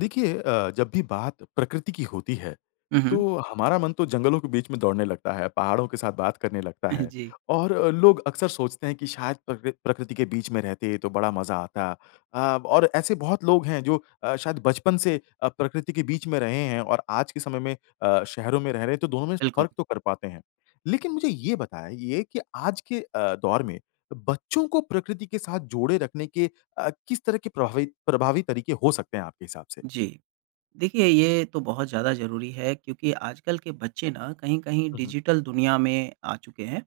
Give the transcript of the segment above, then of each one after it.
देखिए अ, जब भी बात प्रकृति की होती है, हुँ, हुँ। तो हमारा मन तो जंगलों के बीच में दौड़ने लगता है, पहाड़ों के साथ बात करने लगता है जी। और अ, लोग अक्सर सोचते हैं कि शायद प्रकृ प्रकृति के बीच में रहते तो बड़ा मज़ा आता। अ, और ऐसे बहुत लोग हैं जो अ, शायद बचपन से अ, प्रकृति के बीच में रहे हैं और आज के समय में अ, शहरों में रह रहे हैं, तो दोनों में स बिल्कुल। फ़र्क तो कर पाते हैं। लेकिन मुझे ये बताइए कि आज के अ, दौर में अ, बच्चों को प्रकृति के साथ जोड़े रखने के अ, किस तरह के प्रभावी प्रभावी तरीके हो सकते हैं आपके हिसाब से? जी। देखिए, ये तो बहुत ज़्यादा ज़रूरी है क्योंकि आजकल के बच्चे ना कहीं-कहीं हुँ, हुँ। डिजिटल दुनिया में आ चुके हैं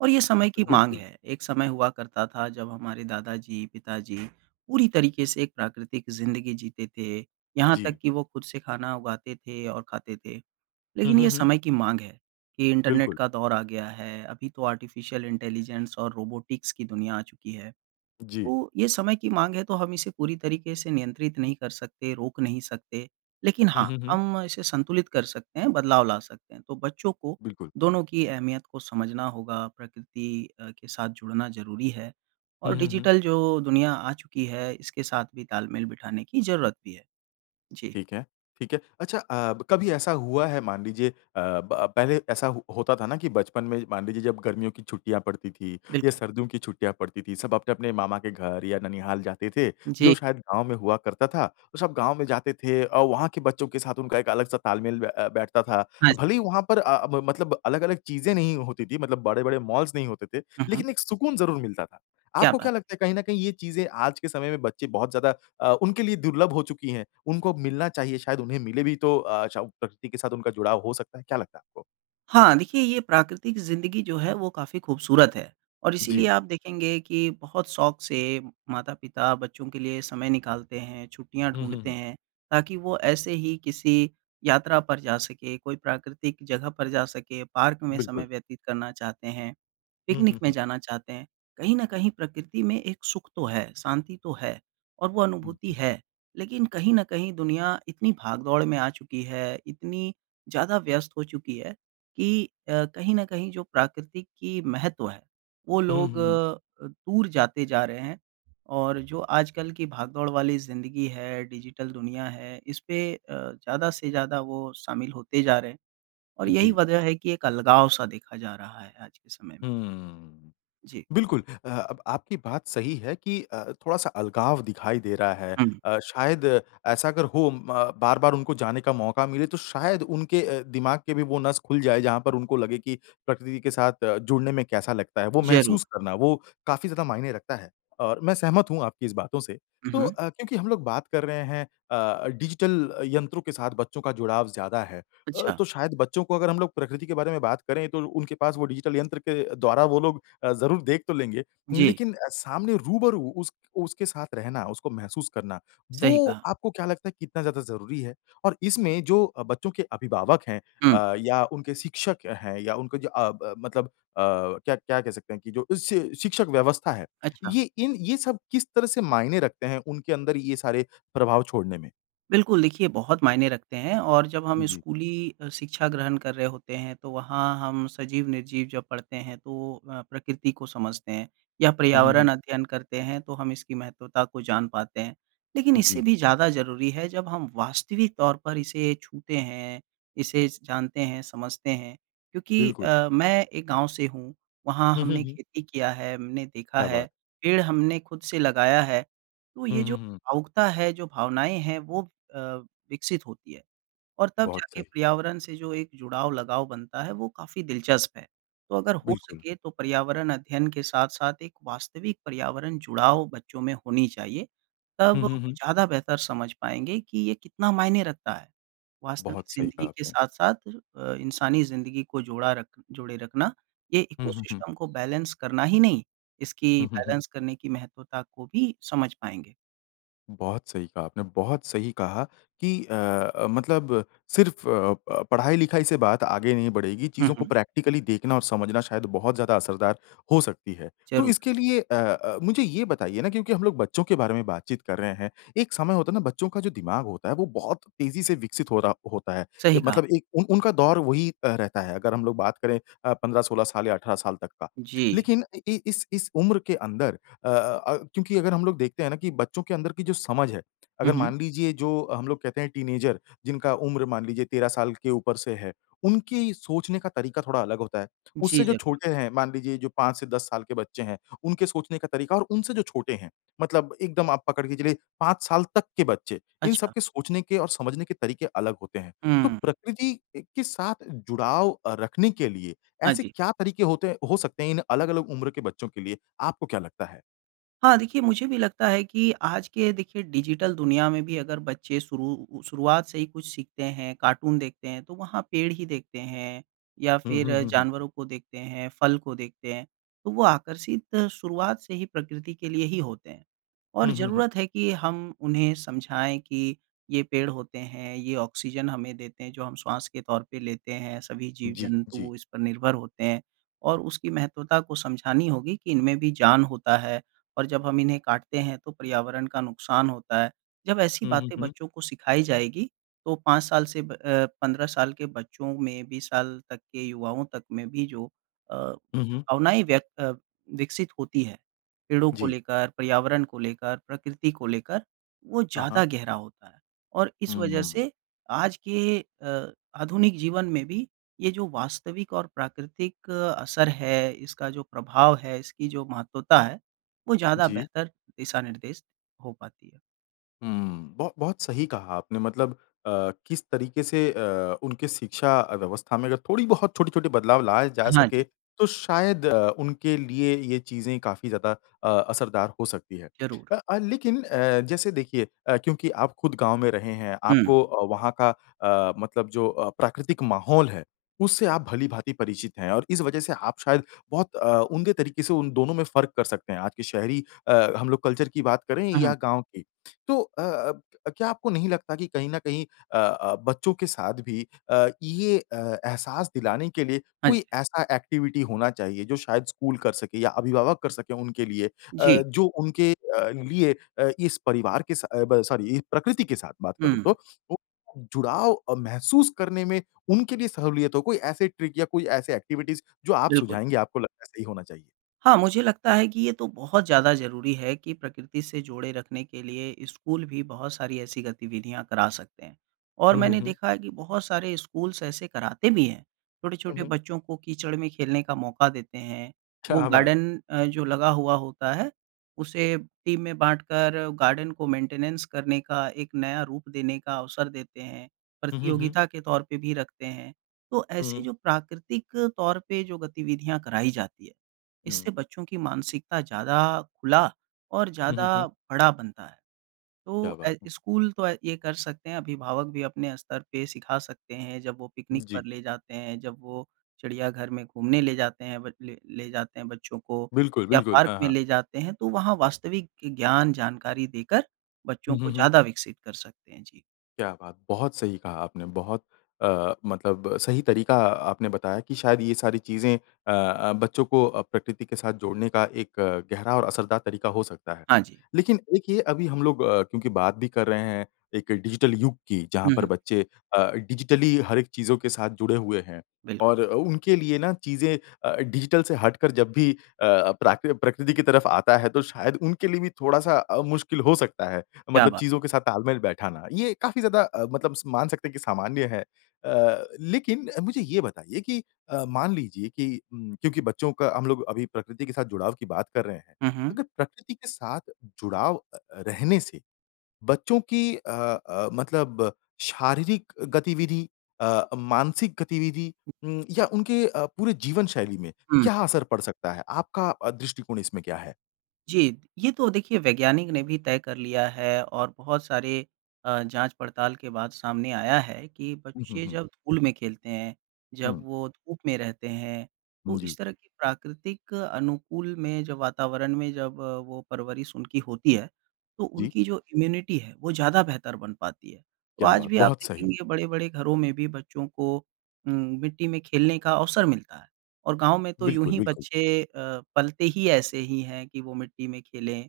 और ये समय की माँग बिल्कुल। है। एक समय हुआ करता था जब हमारे दादाजी, पिताजी पूरी तरीके से एक प्राकृतिक ज़िंदगी जीते थे, यहाँ जी। तक कि वो खुद से खाना उगाते थे और खाते थे। हुँ, लेकिन हुँ, ये हुँ। समय की माँग है, कि इंटरनेट बिल्कुल। का दौर अ गया है, अभी तो आर्टिफिशियल इंटेलिजेंस और रोबोटिक्स की दुनिया आ चुकी है। जी। तो ये समय की माँग है, तो हम इसे पूरी तरीके से नियंत्रित नहीं कर सकते, रोक नहीं सकते, लेकिन हुँ, हाँ, हुँ, हुँ। हम इसे संतुलित कर सकते हैं, बदलाव ला सकते हैं। तो बच्चों को बिल्कुल। दोनों की अहमियत को समझना होगा, प्रकृति अ, के साथ जुड़ना ज़रूरी है, हुँ, और हुँ, हुँ। डिजिटल जो दुनिया आ चुकी है, इसके साथ भी तालमेल बिठाने की ज़रूरत भी है। जी। ठीक है, ठीक है। अच्छा अ, ब कभी ऐसा हुआ है मान लीजिए अ, ब पहले ऐसा हो होता था ना कि बचपन में, मान लीजिए जब गर्मियों की छुट्टियाँ पड़ती थीं या बिल्कुल। सर्दियों की छुट्टियाँ पड़ती थीं, सब अपने-अपने मामा के घर या ननिहाल जाते थे, जो जी। शायद गाँव में हुआ करता था। तो सब गाँव में जाते थे और वहाँ के बच्चों के साथ उनका एक अलग-सा तालमेल ब अ, बैठता था। हाँ ज भले ही वहाँ पर अ, ब मतलब अलग-अलग चीज़ें नहीं होती थीं, मतलब बड़े-बड़े मॉल्स नहीं होते थे, हुँ, हुँ। लेकिन एक सुकून ज़रूर मिलता था। क्या आपको क्या बात है! लगता है कहीं न कहीं ये चीज़ें आज के समय में बच्चे बहुत ज़्यादा अ, उनके लिए दुर्लभ हो चुकी हैं? उनको मिलना चाहिए, शायद उन्हें मिले भी तो अ, चउ प्रकृति के साथ उनका जुड़ाव हो सकता है, क्या लगता है आपको? हाँ, देखिए, ये प्राकृतिक ज़िंदगी जो है वो काफ़ी खूबसूरत है, और इसीलिए जी। आप देखेंगे कि बहुत शौक़ से माता-पिता बच्चों के लिए समय निकालते हैं, छुट्टियाँ हुँ, हुँ, ढूँढते हुँ। हैं, ताकि वो ऐसे ही किसी यात्रा पर जा सके, कोई प्राकृतिक जगह पर जा सके, पार्क में समय बिल्कुल। व्यतीत करना चाहते हैं, हुँ, पिकनिक हुँ, में हुँ। जाना चाहते हैं। कहीं न कहीं प्रकृति में एक सुख तो है, शांति तो है, और वो हुँ, अनुभूति हुँ। है, लेकिन कहीं न कहीं दुनिया इतनी भाग दौड़ में आ चुकी है, इतनी ज़्यादा व्यस्त हो चुकी है कि अ, कहीं न कहीं जो प्राकृतिक की महत्व है, वो हुँ, हुँ, लोग हुँ, हुँ। अ, दूर जाते जा रहे हैं। और जो आजकल की भागदौड़ वाली ज़िंदगी है, डिजिटल दुनिया है, इस पे अ, ज़्यादा से ज़्यादा वो शामिल होते जा रहे हैं, और यही जी। वजह है कि अलगाव-सा देखा जा रहा है आज के समय में। हम्म। जी। बिल्कुल अ, अब आपकी बात सही है कि अ, थोड़ा-सा अलगाव दिखाई दे रहा है। हुँ। अ, शायद ऐसा अगर हो म बार-बार उनको जाने का मौका मिले, तो शायद उनके अ, दिमाग के भी वो नस खुल जाए जहाँ पर उनको लगे कि प्रकृति के साथ अ, जुड़ने में कैसा लगता है। वो ज़रूर। महसूस करना, वो काफ़ी ज़्यादा मायने रखता है, और मैं सहमत हूँ आपकी इस बातों से। हुँ, तो हुँ। अ, क्योंकि हम लोग बात कर रहे हैं अ अ, डिजिटल यंत्रों के साथ बच्चों का जुड़ाव ज़्यादा है। अ, अच्छा। तो शायद बच्चों को अगर हम लोग प्रकृति के बारे में बात करें, तो उनके पास वो डिजिटल यंत्र के द्वारा वो लोग अ, ज़रूर देख तो लेंगे जी। लेकिन अ, सामने रूबरू उस उसके साथ रहना, उसको महसूस करना, सही वो कहा। आपको क्या लगता है कितना ज़्यादा ज़रूरी है? और इसमें जो अ, बच्चों के अभिभावक हैं हुँ। अ, या उनके शिक्षक हैं या उनके जो अ, ब मतलब अ, क्या क्या कह सकते हैं कि जो इससे शिक्षक व्यवस्था है, अच्छा। ये इन ये सब किस तरह से मायने रखते हैं उनके अंदर ये सारे प्रभाव छोड़ने में? बिल्कुल, देखिए, बहुत मायने रखते हैं, और जब हम जी। स्कूली अ, शिक्षा ग्रहण कर रहे होते हैं, तो वहाँ हम सजीव-निर्जीव जब पढ़ते हैं, तो अ, प्रकृति को समझते हैं, या हुँ, हुँ, हुँ। पर्यावरण अध्ययन करते हैं तो हम इसकी महत्वता को जान पाते हैं। लेकिन इससे जी। भी ज़्यादा ज़रूरी है जब हम वास्तविक तौर पर इसे छूते हैं, इसे स जानते हैं, समझते हैं, क्योंकि बिल्कुल। अ, मैं एक गाँव से हूँ, वहाँ हुँ, हुँ, हमने हुँ। खेती किया है, हमने देखा क्या है, बात! पेड़ हमने खुद से लगाया है। तो ये हुँ, जो हुँ, हुँ। भावुकता है, जो भावनाएँ हैं, वो अ, विकसित होती हैं, और तब बहुत जाके सही। पर्यावरण से जो एक जुड़ाव, लगाव बनता है, वो काफ़ी दिलचस्प है। तो अगर हो बिल्कुल। सके तो पर्यावरण अध्ययन के साथ-साथ एक वास्तविक पर्यावरण-जुड़ाव बच्चों में होनी चाहिए, तब हुँ, वो हुँ, हुँ। ज़्यादा बेहतर समझ पाएँगे कि ये कितना मायने रखता है। वास्तविक बहुत सही ज़िंदगी कहा के आपने। साथ-साथ अ, इंसानी ज़िंदगी को जोड़ा रख जोड़े रखना, ये हुँ, हुँ, हुँ। इकोसिस्टम को बैलेंस करना ही नहीं, इसकी हुँ, हुँ, हुँ। बैलेंस करने की महत्वता को भी समझ पाएँगे। बहुत सही कहा आपने। बहुत सही कहा कि अ अ, मतलब सिर्फ़ अ अ, पढ़ाई-लिखाई से बात आगे नहीं बढ़ेगी, हुँ, चीज़ों को हुँ। प्रैक्टिकली देखना और समझना शायद बहुत ज़्यादा असरदार हो सकती है। तो ज़रूर। इसके लिए अ अ, मुझे ये बताइए ना, क्योंकि हम लोग बच्चों के बारे में बातचीत कर रहे हैं, एक समय होता ना बच्चों का जो दिमाग होता है, वो बहुत तेजी से विकसित हो रहा होता है ए सही कहा। मतलब एक उन उनका दौर वही अ, रहता है अगर हम लोग बात करें अ, 15-16 साल या 18 साल तक का। जी। लेकिन अ, इ इस इस उम्र के अंदर अ अ, क्योंकि अगर हम लोग देखते हैं ना कि बच्चों के अंदर कि जो समझ है, हुँ, अगर हुँ। मान लीजिए जो हम लोग कहते हैं टीनएजर, जिनका उम्र मान लीजिए 13 साल के ऊपर से है, उनकी सोचने का तरीका थोड़ा अलग होता है। उससे जी, जो ज़रूर। छोटे हैं, मान लीजिए जो 5 से 10 साल के बच्चे हैं, उनके सोचने का तरीका, और उनसे जो छोटे हैं, मतलब एकदम आप पकड़ के चलिए 5 साल तक के बच्चे, इन अच्छा। सबके सोचने के और समझने के तरीके अलग होते हैं। तो हुँ। प्रकृति ए के साथ जुड़ाव अ, रखने के लिए हाँ ऐसे जी। क्या तरीके होते हैं हो सकते हैं इन अलग-अलग उम्र के बच्चों के लिए, आपको क्या लगता है? हाँ, देखिए, मुझे भी लगता है कि आज के देखिए डिजिटल दुनिया में भी अगर बच्चे शुरू उ शुरुआत से ही कुछ सीखते हैं, कार्टून देखते हैं, तो वहाँ पेड़ ही देखते हैं, या हुँ, फिर हुँ, हुँ, हुँ। जानवरों को देखते हैं, फल को देखते हैं, तो वो आकर्षित शुरुआत से ही प्रकृति के लिए ही होते हैं। और हुँ, हुँ, हुँ। ज़रूरत है कि हम उन्हें समझाएँ कि ये पेड़ होते हैं, ये ऑक्सिजन हमें देते हैं जो हम श्वास के तौर पे लेते हैं, सभी जी, जी। जीव-जंतु इस पर निर्भर होते हैं, और उसकी महत्वता को समझानी होगी कि इन में भी जान होता है, और जब हम इन्हें काटते हैं तो पर्यावरण का नुकसान होता है। जब ऐसी हुँ, हुँ, बातें हुँ। बच्चों को सिखाई जाएगी, तो 5 साल से ब अ, 15 साल के बच्चों में भी साल तक के युवाओं तक में भी जो अ, हुँ, हुँ। भावनाएँ व्यक्त अ, विकसित होती हैं, पेड़ों को जी। लेकर, पर्यावरण को लेकर, प्रकृति को लेकर, वो हाँ, हाँ। ज़्यादा गहरा होता है। और इस हुँ, वजह हुँ। से आज के अ, आधुनिक जीवन में भी ये जो वास्तविक और प्राकृतिक असर है, इसका जो प्रभाव है, इसकी जो महत्वता है, वो ज़्यादा जी। बेहतर दिशानिर्देश हो पाती है। हुँ। बहु बहुत सही कहा आपने मतलब अ, किस तरीके से अ, उनके शिक्षा अ, व्यवस्था में अगर थोड़ी बहुत छोटी-छोटे बदलाव लाए जा हाँ सके, जी। तो शायद अ, उनके लिए ये चीज़ें काफ़ी ज़्यादा अ, असरदार हो सकती हैं। ज़रूर। अ अ, लेकिन अ, जैसे देखिए अ, क्योंकि आप खुद गाँव में रहे हैं, हुँ। आपको अ, वहाँ का अ, मतलब जो अ, प्राकृतिक माहौल है, उससे आप भली-भाँति परिचित हैं, और इस वजह से आप शायद बहुत अ, उम्दे तरीके से उन दोनों में फ़र्क कर सकते हैं, आज के शहरी अ, हम लोग कल्चर की बात करें हुँ, या हुँ। गाँव की। तो अ अब क्या आपको नहीं लगता कि कहीं न कहीं अ अ, बच्चों के साथ भी अ, ये अ, एहसास दिलाने के लिए हाँ कोई जी। ऐसा एक्टिविटी होना चाहिए, जो शायद स्कूल कर सके या अभिभावक कर सके उनके लिए अ, जी। जो उनके अ, लिए अ, इस परिवार के सा ब सॉरी ई प्रकृति के साथ बात करूँ हुँ। तो, वो जुड़ाव अ, महसूस करने में उनके लिए सहूलियत हो? कोई ऐसे ट्रिक या कोई ऐसे एक्टिविटीज़ जो आप बिल्कुल। सुझाएँगे, आपको लगता सही होना चाहिए? हाँ, मुझे लगता है कि ये तो बहुत ज़्यादा ज़रूरी है कि प्रकृति से जोड़े रखने के लिए स्कूल भी बहुत सारी ऐसी गतिविधियाँ करा सकते हैं, और हुँ, हुँ, मैंने हुँ। देखा है कि बहुत सारे स्कूल्स ऐसे कराते भी हैं। हुँ, हुँ। छोटे-बच्चों को कीचड़ में खेलने का मौका देते हैं, वो क्या बात! गार्डन अ, जो लगा हुआ होता है, उसे टीम में बाँटकर, गार्डन को मेंटेनेंस करने का, एक नया रूप देने का अवसर देते हैं, हुँ, हुँ, हुँ। प्रतियोगिता के तौर पे भी रखते हैं। तो ऐसे हुँ। जो प्राकृतिक तौर पे जो गतिविधियाँ कराई जाती हैं, इससे हुँ। बच्चों की मानसिकता ज़्यादा खुला और हुँ, हुँ, ज़्यादा हुँ। बड़ा बनता है। क्या तो ऐ बात है! स्कूल तो ऐ ये कर सकते हैं, अभिभावक भी अपने स्तर पे सिखा सकते हैं, जब वो पिकनिक जी। पर ले जाते हैं, जब वो चिड़ियाघर में घूमने ले जाते हैं बच ले ले जाते हैं बच्चों को, बिल्कुल, या बिल्कुल। पार्क हाँ, में हाँ। ले जाते हैं, तो वहाँ वास्तविक ज्ञान, जानकारी देकर बच्चों हुँ, को हुँ, हुँ। ज़्यादा विकसित कर सकते हैं। जी। क्या बात! बहुत सही कहा आपने। बहुत अ, मतलब सही तरीका आपने बताया कि शायद ये सारी चीज़ें अ अ, बच्चों को अ, प्रकृति के साथ जोड़ने का एक गहरा और असरदार तरीका हो सकता है। हाँ जी। लेकिन एक ये अभी हम लोग अ, क्योंकि बात भी कर रहे हैं, एक डिजिटल युग की जहाँ हुँ, पर हुँ। बच्चे अ, डिजिटली हर एक चीज़ों के साथ जुड़े हुए हैं बिल और अ, उनके लिए ना चीज़ें अ, डिजिटल से हटकर जब भी अ अ, प्राकृ प्रकृति की तरफ आता है, तो शायद उनके लिए भी थोड़ा-सा अ, मुश्किल हो सकता है, क्या मतलब बात! चीज़ों के साथ तालमेल बैठाना। ये काफ़ी ज़्यादा अ, मतलब स मान सकते हैं कि सामान्य है। अ, लेकिन अ, मुझे ये बताइए कि अ, मान लीजिए कि ऊँ, क्योंकि बच्चों का हम लोग अभी प्रकृति के साथ जुड़ाव की बात कर रहे हैं, हुँ, हुँ। अगर प्रकृति के साथ जुड़ाव अ, रहने से, बच्चों की अ अ, मतलब शारीरिक गतिविधि अ, मानसिक गतिविधि उम, या उनके अ, पूरे जीवनशैली में हुँ। क्या असर पड़ सकता है, आपका अ, दृष्टिकोण इसमें क्या है? जी। ये तो देखिए वैज्ञानिक ने भी तय कर लिया है, और बहुत सारे अ, जाँच-पड़ताल के बाद सामने आया है कि हुँ, हुँ, बच्चे हुँ। जब धूल में खेलते हैं, जब हुँ। वो धूप में रहते हैं, तो इस जी। तरह की प्राकृतिक अनुकूल में, जो वातावरण में जब वो परवरिश उनकी होती है, तो जी। उनकी जो इम्यूनिटी है, वो ज़्यादा बेहतर बन पाती है। तो क्या आज बात! भी आप बहुत सही। देखेंगे, बड़े-बड़े घरों में भी बच्चों को उम, मिट्टी में खेलने का अवसर मिलता है, और गाँव में तो यूँ बिल्कुल, ही बिल्कुल। बच्चे अ, पलते ही ऐसे ही है कि वो मिट्टी में खेलें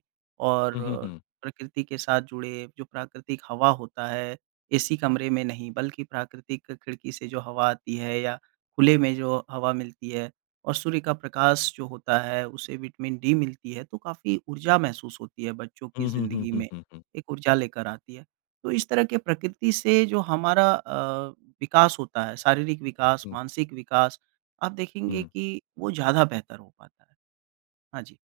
हुँ, हुँ, और हुँ। प्रकृति के साथ जुड़े। जो प्राकृतिक हवा होता है, एसी कमरे में नहीं, बल्कि प्राकृतिक खिड़की से जो हवा आती है या खुले में जो हवा मिलती है, और सूर्य का प्रकाश जो होता है, उसे विटामिन डी मिलती है, तो काफ़ी ऊर्जा महसूस होती है बच्चों की हुँ, हुँ, हुँ, ज़िंदगी हुँ, में, हुँ, हुँ। एक ऊर्जा लेकर आती है। तो इस तरह के प्रकृति से जो हमारा अ, विकास होता है, शारीरिक विकास, हुँ। मानसिक विकास, आप देखेंगे हुँ। कि वो ज़्यादा बेहतर हो पाता है। हाँ जी।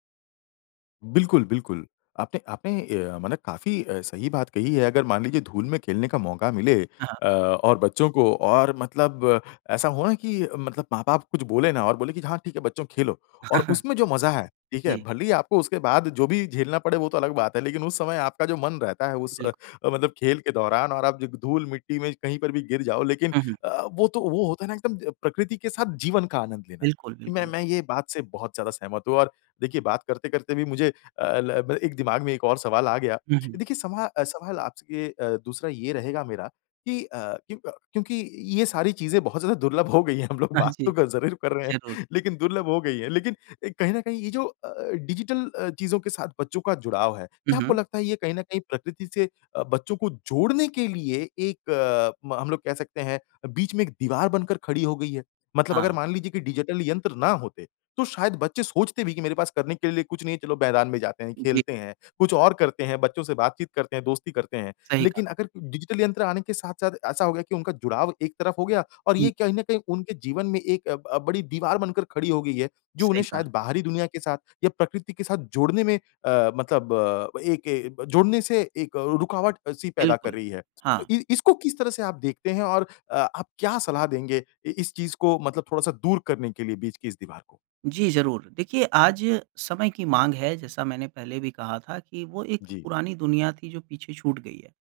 बिल्कुल, बिल्कुल। आपने आपने अ, माने काफ़ी अ, सही बात कही है। अगर मान लीजिए धूल में खेलने का मौका मिले हाँ, हाँ। अ, और बच्चों को और मतलब ऐसा हो ना कि मतलब माँ-बाप कुछ बोले ना, और बोले कि, "हाँ, ठीक है बच्चों, खेलो।" और उसमें जो मज़ा है, ठीक है, जी। भले ही आपको उसके बाद जो भी झेलना पड़े वो तो अलग बात है, लेकिन उस समय आपका जो मन रहता है उस बिल्कुल। अ, मतलब खेल के दौरान, और आप जो ग धूल-मिट्टी में कहीं पर भी गिर जाओ, लेकिन हुँ, हुँ। अ, वो तो वो होता है ना एकदम प्रकृति के साथ जीवन का आनंद लेना, बिल्कुल, कि मैं बिल्कुल। मैं ये बात से बहुत ज़्यादा सहमत हूँ, और देखिए बात करते-करते भी मुझे अ, ल ब एक दिमाग में एक और सवाल आ गया। हुँ, हुँ। देखिए सवा सवाल आपसे अ, दूसरा ये रहेगा मेरा कि अ, क्यों अ, क्योंकि ये सारी चीज़ें बहुत ज़्यादा दुर्लभ हो गई हैं, हम लोग अह, बात तो जी। ग ज़रूर कर रहे ज़रूर। हैं, लेकिन दुर्लभ हो गई हैं। लेकिन एक कहीं न कहीं ये जो अ अ, जो डिजिटल अ, चीज़ों के साथ बच्चों का जुड़ाव है, हुँ, क्या आपको हुँ। लगता है ये कहीं न कहीं प्रकृति से अ, बच्चों को जोड़ने के लिए एक म हम लोग कह सकते हैं, बीच में एक दीवार बनकर खड़ी हो गई है? मतलब अगर हाँ। मान लीजिए कि डिजिटल यंत्र ना होते, तो शायद बच्चे सोचते भी कि, "मेरे पास करने के लिए कुछ नहीं है, चलो मैदान में जाते हैं, जी। खेलते हैं, कुछ और करते हैं, बच्चों से बातचीत करते हैं, दोस्ती करते हैं।" सही कहा। लेकिन अगर डिजिटल यंत्र आने के साथ-साथ ऐसा हो गया कि उनका जुड़ाव एक तरफ हो गया, और हुँ। ये कहीं न कहीं उनके जीवन में एक अ, ब बड़ी दीवार बनकर खड़ी हो गई है, जो सही उन्हें कहा। शायद बाहरी दुनिया के साथ या प्रकृति के साथ जोड़ने में अ, मतलब एक ए जोड़ने से एक रुकावट-सी पैदा कर बिल्कुल। रही है। तो हाँ। इ इसको किस तरह से आप देखते हैं, और अ आप क्या सलाह देंगे इ इस चीज़ को मतलब थोड़ा-सा दूर करने के लिए, बीच की इस दीवार को? जी, ज़रूर। देखिए, आज समय की माँग है, जैसा मैंने पहले भी कहा था कि वो एक जी। पुरानी दुनिया थी जो पीछे छूट गई है।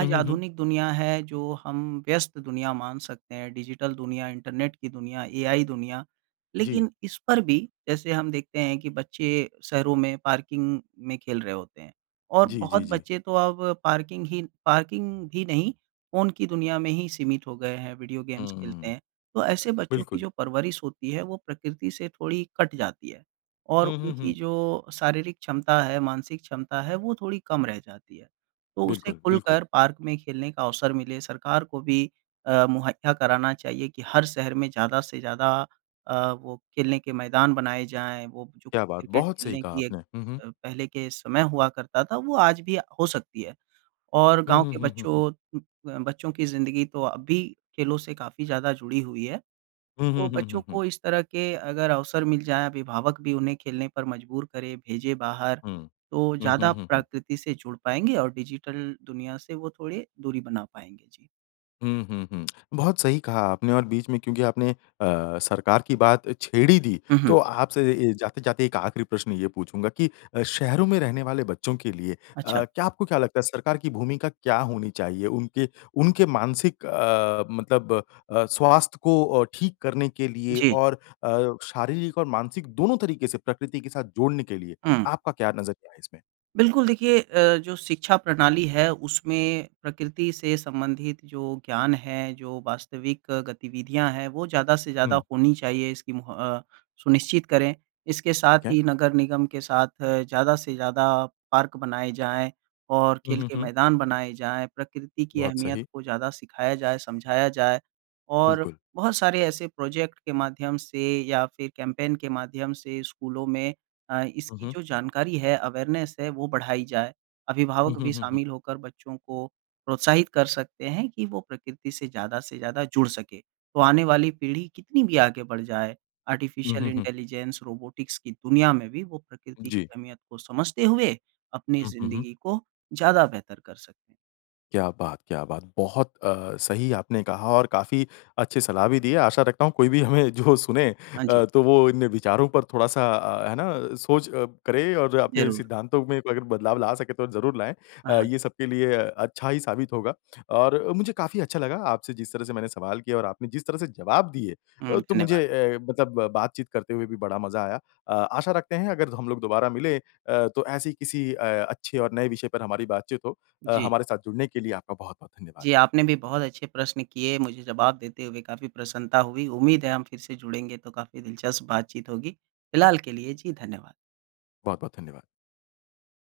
हुँ, हुँ, हुँ। आधुनिक दुनिया है जो हम व्यस्त दुनिया मान सकते हैं, डिजिटल दुनिया, इंटरनेट की दुनिया, एआइ दुनिया। जी। लेकिन इस पर भी, जैसे हम देखते हैं कि बच्चे शहरों में पार्किंग में खेल रहे होते हैं, और जी, जी, बहुत जी। बच्चे तो अब पार्किंग ही पार्किंग भी नहीं, फ़ोन की दुनिया में ही सीमित हो गए हैं, विडिओ गेम्स खेलते हुँ। हैं। तो ऐसे बच्चों की बिल्कुल। जो परवरिश होती है वो प्रकृति से थोड़ी कट जाती है, और हुँ, हुँ, उनकी हुँ। जो शारीरिक क्षमता है, मानसिक क्षमता है, वो थोड़ी कम रह जाती है। तो उसे बिल्कुल, बिल्कुल। खुलकर पार्क में खेलने का अवसर मिले, सरकार को भी अ, मुहैया कराना चाहिए कि हर शहर में ज़्यादा से ज़्यादा अ, वो खेलने के मैदान बनाए जाएँ, वो जो क्या बात! क्रिकेट बहुत सही खेलने कहा की एक आपने। हुँ, हुँ। अ, पहले के समय हुआ करता था, वो आज भी अ, हो सकती है। और हुँ, गाँव हुँ, के हुँ, हुँ। बच्चों अ, बच्चों की ज़िंदगी तो अब भी खेलों से काफ़ी ज़्यादा जुड़ी हुई है। हुँ, हुँ, तो हुँ, बच्चों हुँ, हुँ। को इस तरह के अगर अवसर मिल जाएँ, अभिभावक भी उन्हें खेलने पर मजबूर करें, भेजें बाहर, हुँ। तो हुँ, हुँ, ज़्यादा हुँ, हुँ। प्रकृति से जुड़ पाएँगे और डिजिटल दुनिया से वो थोड़े दूरी बना पाएँगे। जी। हुँ, हुँ, हुँ। बहुत सही कहा आपने, और बीच में क्योंकि आपने अ, सरकार की बात छेड़ ही दी, हुँ, तो हुँ। आपसे ए जाते-जाते एक आखिरी प्रश्न ये पूछूँगा कि अ, शहरों में रहने वाले बच्चों के लिए अ, अच्छा। क्या आपको क्या लगता है सरकार की भूमिका क्या होनी चाहिए? उनके, उनके मानसिक अ, मतलब अ, स्वास्थ्य को अ, ठीक करने के लिए जी। और अ, शारीरिक और मानसिक दोनों तरीके से प्रकृति के साथ जोड़ने के लिए, हुँ। आपका क्या नज़रिया है इसमें? बिल्कुल, देखिए अ, जो शिक्षा प्रणाली है, उसमें प्रकृति से संबंधित जो ज्ञान है, जो वास्तविक गतिविधियाँ हैं, वो ज़्यादा से ज़्यादा हुँ। होनी चाहिए, इसकी मुह अ, सुनिश्चित करें। इसके साथ ठीक है। ही, नगर निगम के साथ ज़्यादा से ज़्यादा पार्क बनाए जाएँ और हुँ, खेल हुँ, के हुँ। मैदान बनाए जाएँ, प्रकृति की बहुत अहमियत सही। को ज़्यादा सिखाया जाए, समझाया जाए, और बिल्कुल। बहुत सारे ऐसे प्रोजेक्ट के माध्यम से या फिर कैंपेन के माध्यम से स्कूलों में अ, हुँ, इसकी हुँ। जो जानकारी है, अवेयरनेस है, वो बढ़ाई जाए। हुँ, अभिभावक हुँ, भी हुँ, हुँ। शामिल होकर बच्चों को प्रोत्साहित कर सकते हैं कि वो प्रकृति से ज्यादा से ज्यादा जुड़ सकें। तो आने वाले पीढ़ी कितनी भी आगे बढ़ जाए, हुँ, आर्टिफिशियल हुँ, हुँ। इंटेलिजेंस, रोबोटिक्स की दुनिया में भी वो प्रकृति की जी। अहमियत को समझते हुए, अपनी हुँ, हुँ, हुँ। जिंदगी को ज्यादा बेहतर कर सकें। क्या बात, क्या बात! बहुत अ, सही आपने कहा और काफ़ी अच्छी सलाह भी दी है। आशा रखता हूँ, कोई भी हमें जो सुने हाँ जी। अ, तो वो इन विचारों पर थोड़ा-सा अ, है ना, सोच अ, करे और अपने ज़रूर। सिद्धांतों में अगर बदलाव ला सके तो ज़रूर लाएँ हाँ, अ, हाँ। ये सबके लिए अच्छा ही साबित होगा। और मुझे काफ़ी अच्छा लगा आपसे जिस तरह से मैंने सवाल किए और आपने जिस तरह से जवाब दिए हुँ, अ, तो धन्यवाद। मुझे ए मतलब बातचीत करते हुए भी बड़ा मज़ा आया। अ, आशा रखते हैं अगर हम लोग दोबारा मिलें अ, तो ऐसी किसी अ, अच्छे और नए विषय पर हमारी बातचीत हो। अ, जी। हमारे साथ जुड़ने के लिए आपका बहुत-बहुत धन्यवाद। जी, आपने भी बहुत अच्छे प्रश्न किए, मुझे जवाब देते हुए काफ़ी प्रसन्नता हुई। उम्मीद है हम फिर से जुड़ेंगे, तो काफ़ी दिलचस्प बातचीत होगी। फ़िलहाल के लिए, जी, धन्यवाद। बहुत-बहुत धन्यवाद।